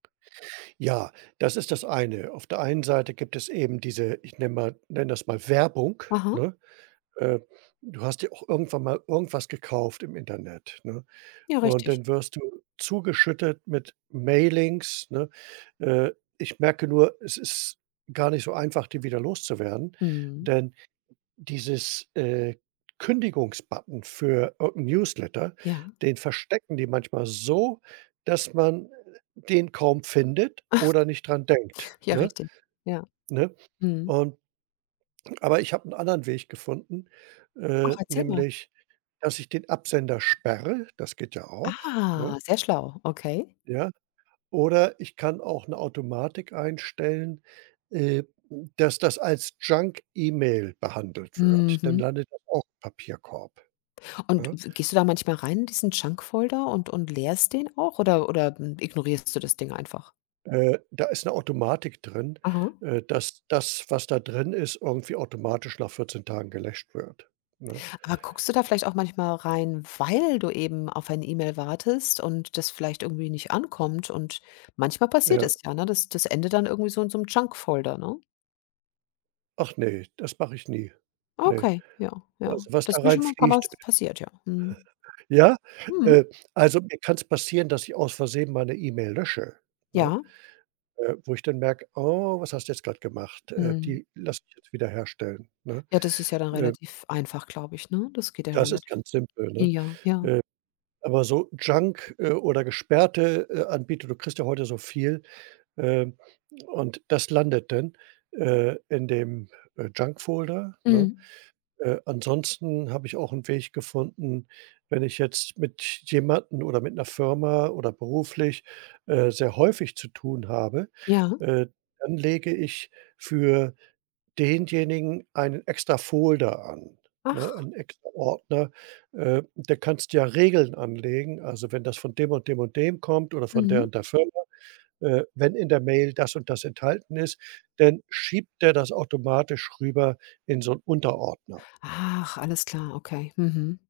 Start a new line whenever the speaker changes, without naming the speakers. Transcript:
Ja, das ist das eine. Auf der einen Seite gibt es eben diese, ich nenne mal nenne das mal Werbung,
Aha.
ne? Ähm. Du hast dir auch irgendwann mal irgendwas gekauft im Internet, ne?
Ja,
Und
richtig.
dann wirst du zugeschüttet mit Mailings, ne? Äh, ich merke nur, es ist gar nicht so einfach, die wieder loszuwerden,
Mhm.
denn dieses, äh, Kündigungsbutton für irgend 'n Newsletter,
Ja.
den verstecken die manchmal so, dass man den kaum findet oder nicht dran denkt,
Ja,
ne?
richtig. Ja.
Ne?
Mhm.
Und aber ich habe 'nen anderen Weg gefunden, äh,
Ach, erzähl mal.
nämlich, dass ich den Absender sperre, das geht ja auch, ne?
Ah, sehr schlau, okay.
Ja. Oder ich kann auch 'ne Automatik einstellen, ähm, dass das als Junk-E-Mail behandelt wird. Dann
Mhm.
landet das auch Papierkorb,
Und
ne?
w gehst du da manchmal rein in diesen Junk-Folder und und leerst den auch oder oder ignorierst du das Ding einfach?
Äh, da ist 'ne Automatik drin,
Aha.
äh, dass das, was da drin ist, irgendwie automatisch nach 14 Tagen gelöscht wird, ne?
Aber guckst du da vielleicht auch manchmal rein, weil du eben auf ein E-Mail wartest und das vielleicht irgendwie nicht ankommt und manchmal passiert
Ja.
es ja, ne? Das das endet dann irgendwie so in so 'nem Junk-Folder, ne?
Ach ne, das mach ich nie. Ne.
Okay, ja, ja.
Also, was
Das
da
ist mir schon mal paar Mal
reinfliegt
passiert, ja. Mhm.
ja?
Mmh.
Ähm, also, mir kann es passieren, dass ich aus Versehen mal 'ne E-Mail lösche, ne?
Ja.
Äh, wo ich dann merke: „Oh, was hast du jetzt grad gemacht? Äh,
Mhm.
die lass ich jetzt wiederherstellen“, ne,
Ja, das ist ja dann
ähm.
relativ einfach, glaube ich, ne? Das geht ja
Das ist
relativ
ganz simpel, ne?
ja, ja.
Ähm, aber so Junk, äh, oder gesperrte, äh, Anbieter, du kriegst ja heute so viel, ähm, und das landet dann, äh, in dem, äh, Junk-Folder, ne?
Mhm.
Äh, ansonsten habe ich auch 'n Weg gefunden, wenn ich jetzt mit jemandem oder mit 'ner Firma oder beruflich, äh, sehr häufig zu tun habe,
Ja.
äh, dann lege ich für denjenigen einen extra Folder an, ne,
Ach.
einen extra Ordner. Äh. Der kannst ja Regeln anlegen, also, wenn das von dem und dem und dem kommt oder von der
Mhm.
und der Firma, äh, wenn in der Mail das und das enthalten ist, dann schiebt der das automatisch rüber in so 'n Unterordner.
Ach, alles klar, okay, mhm.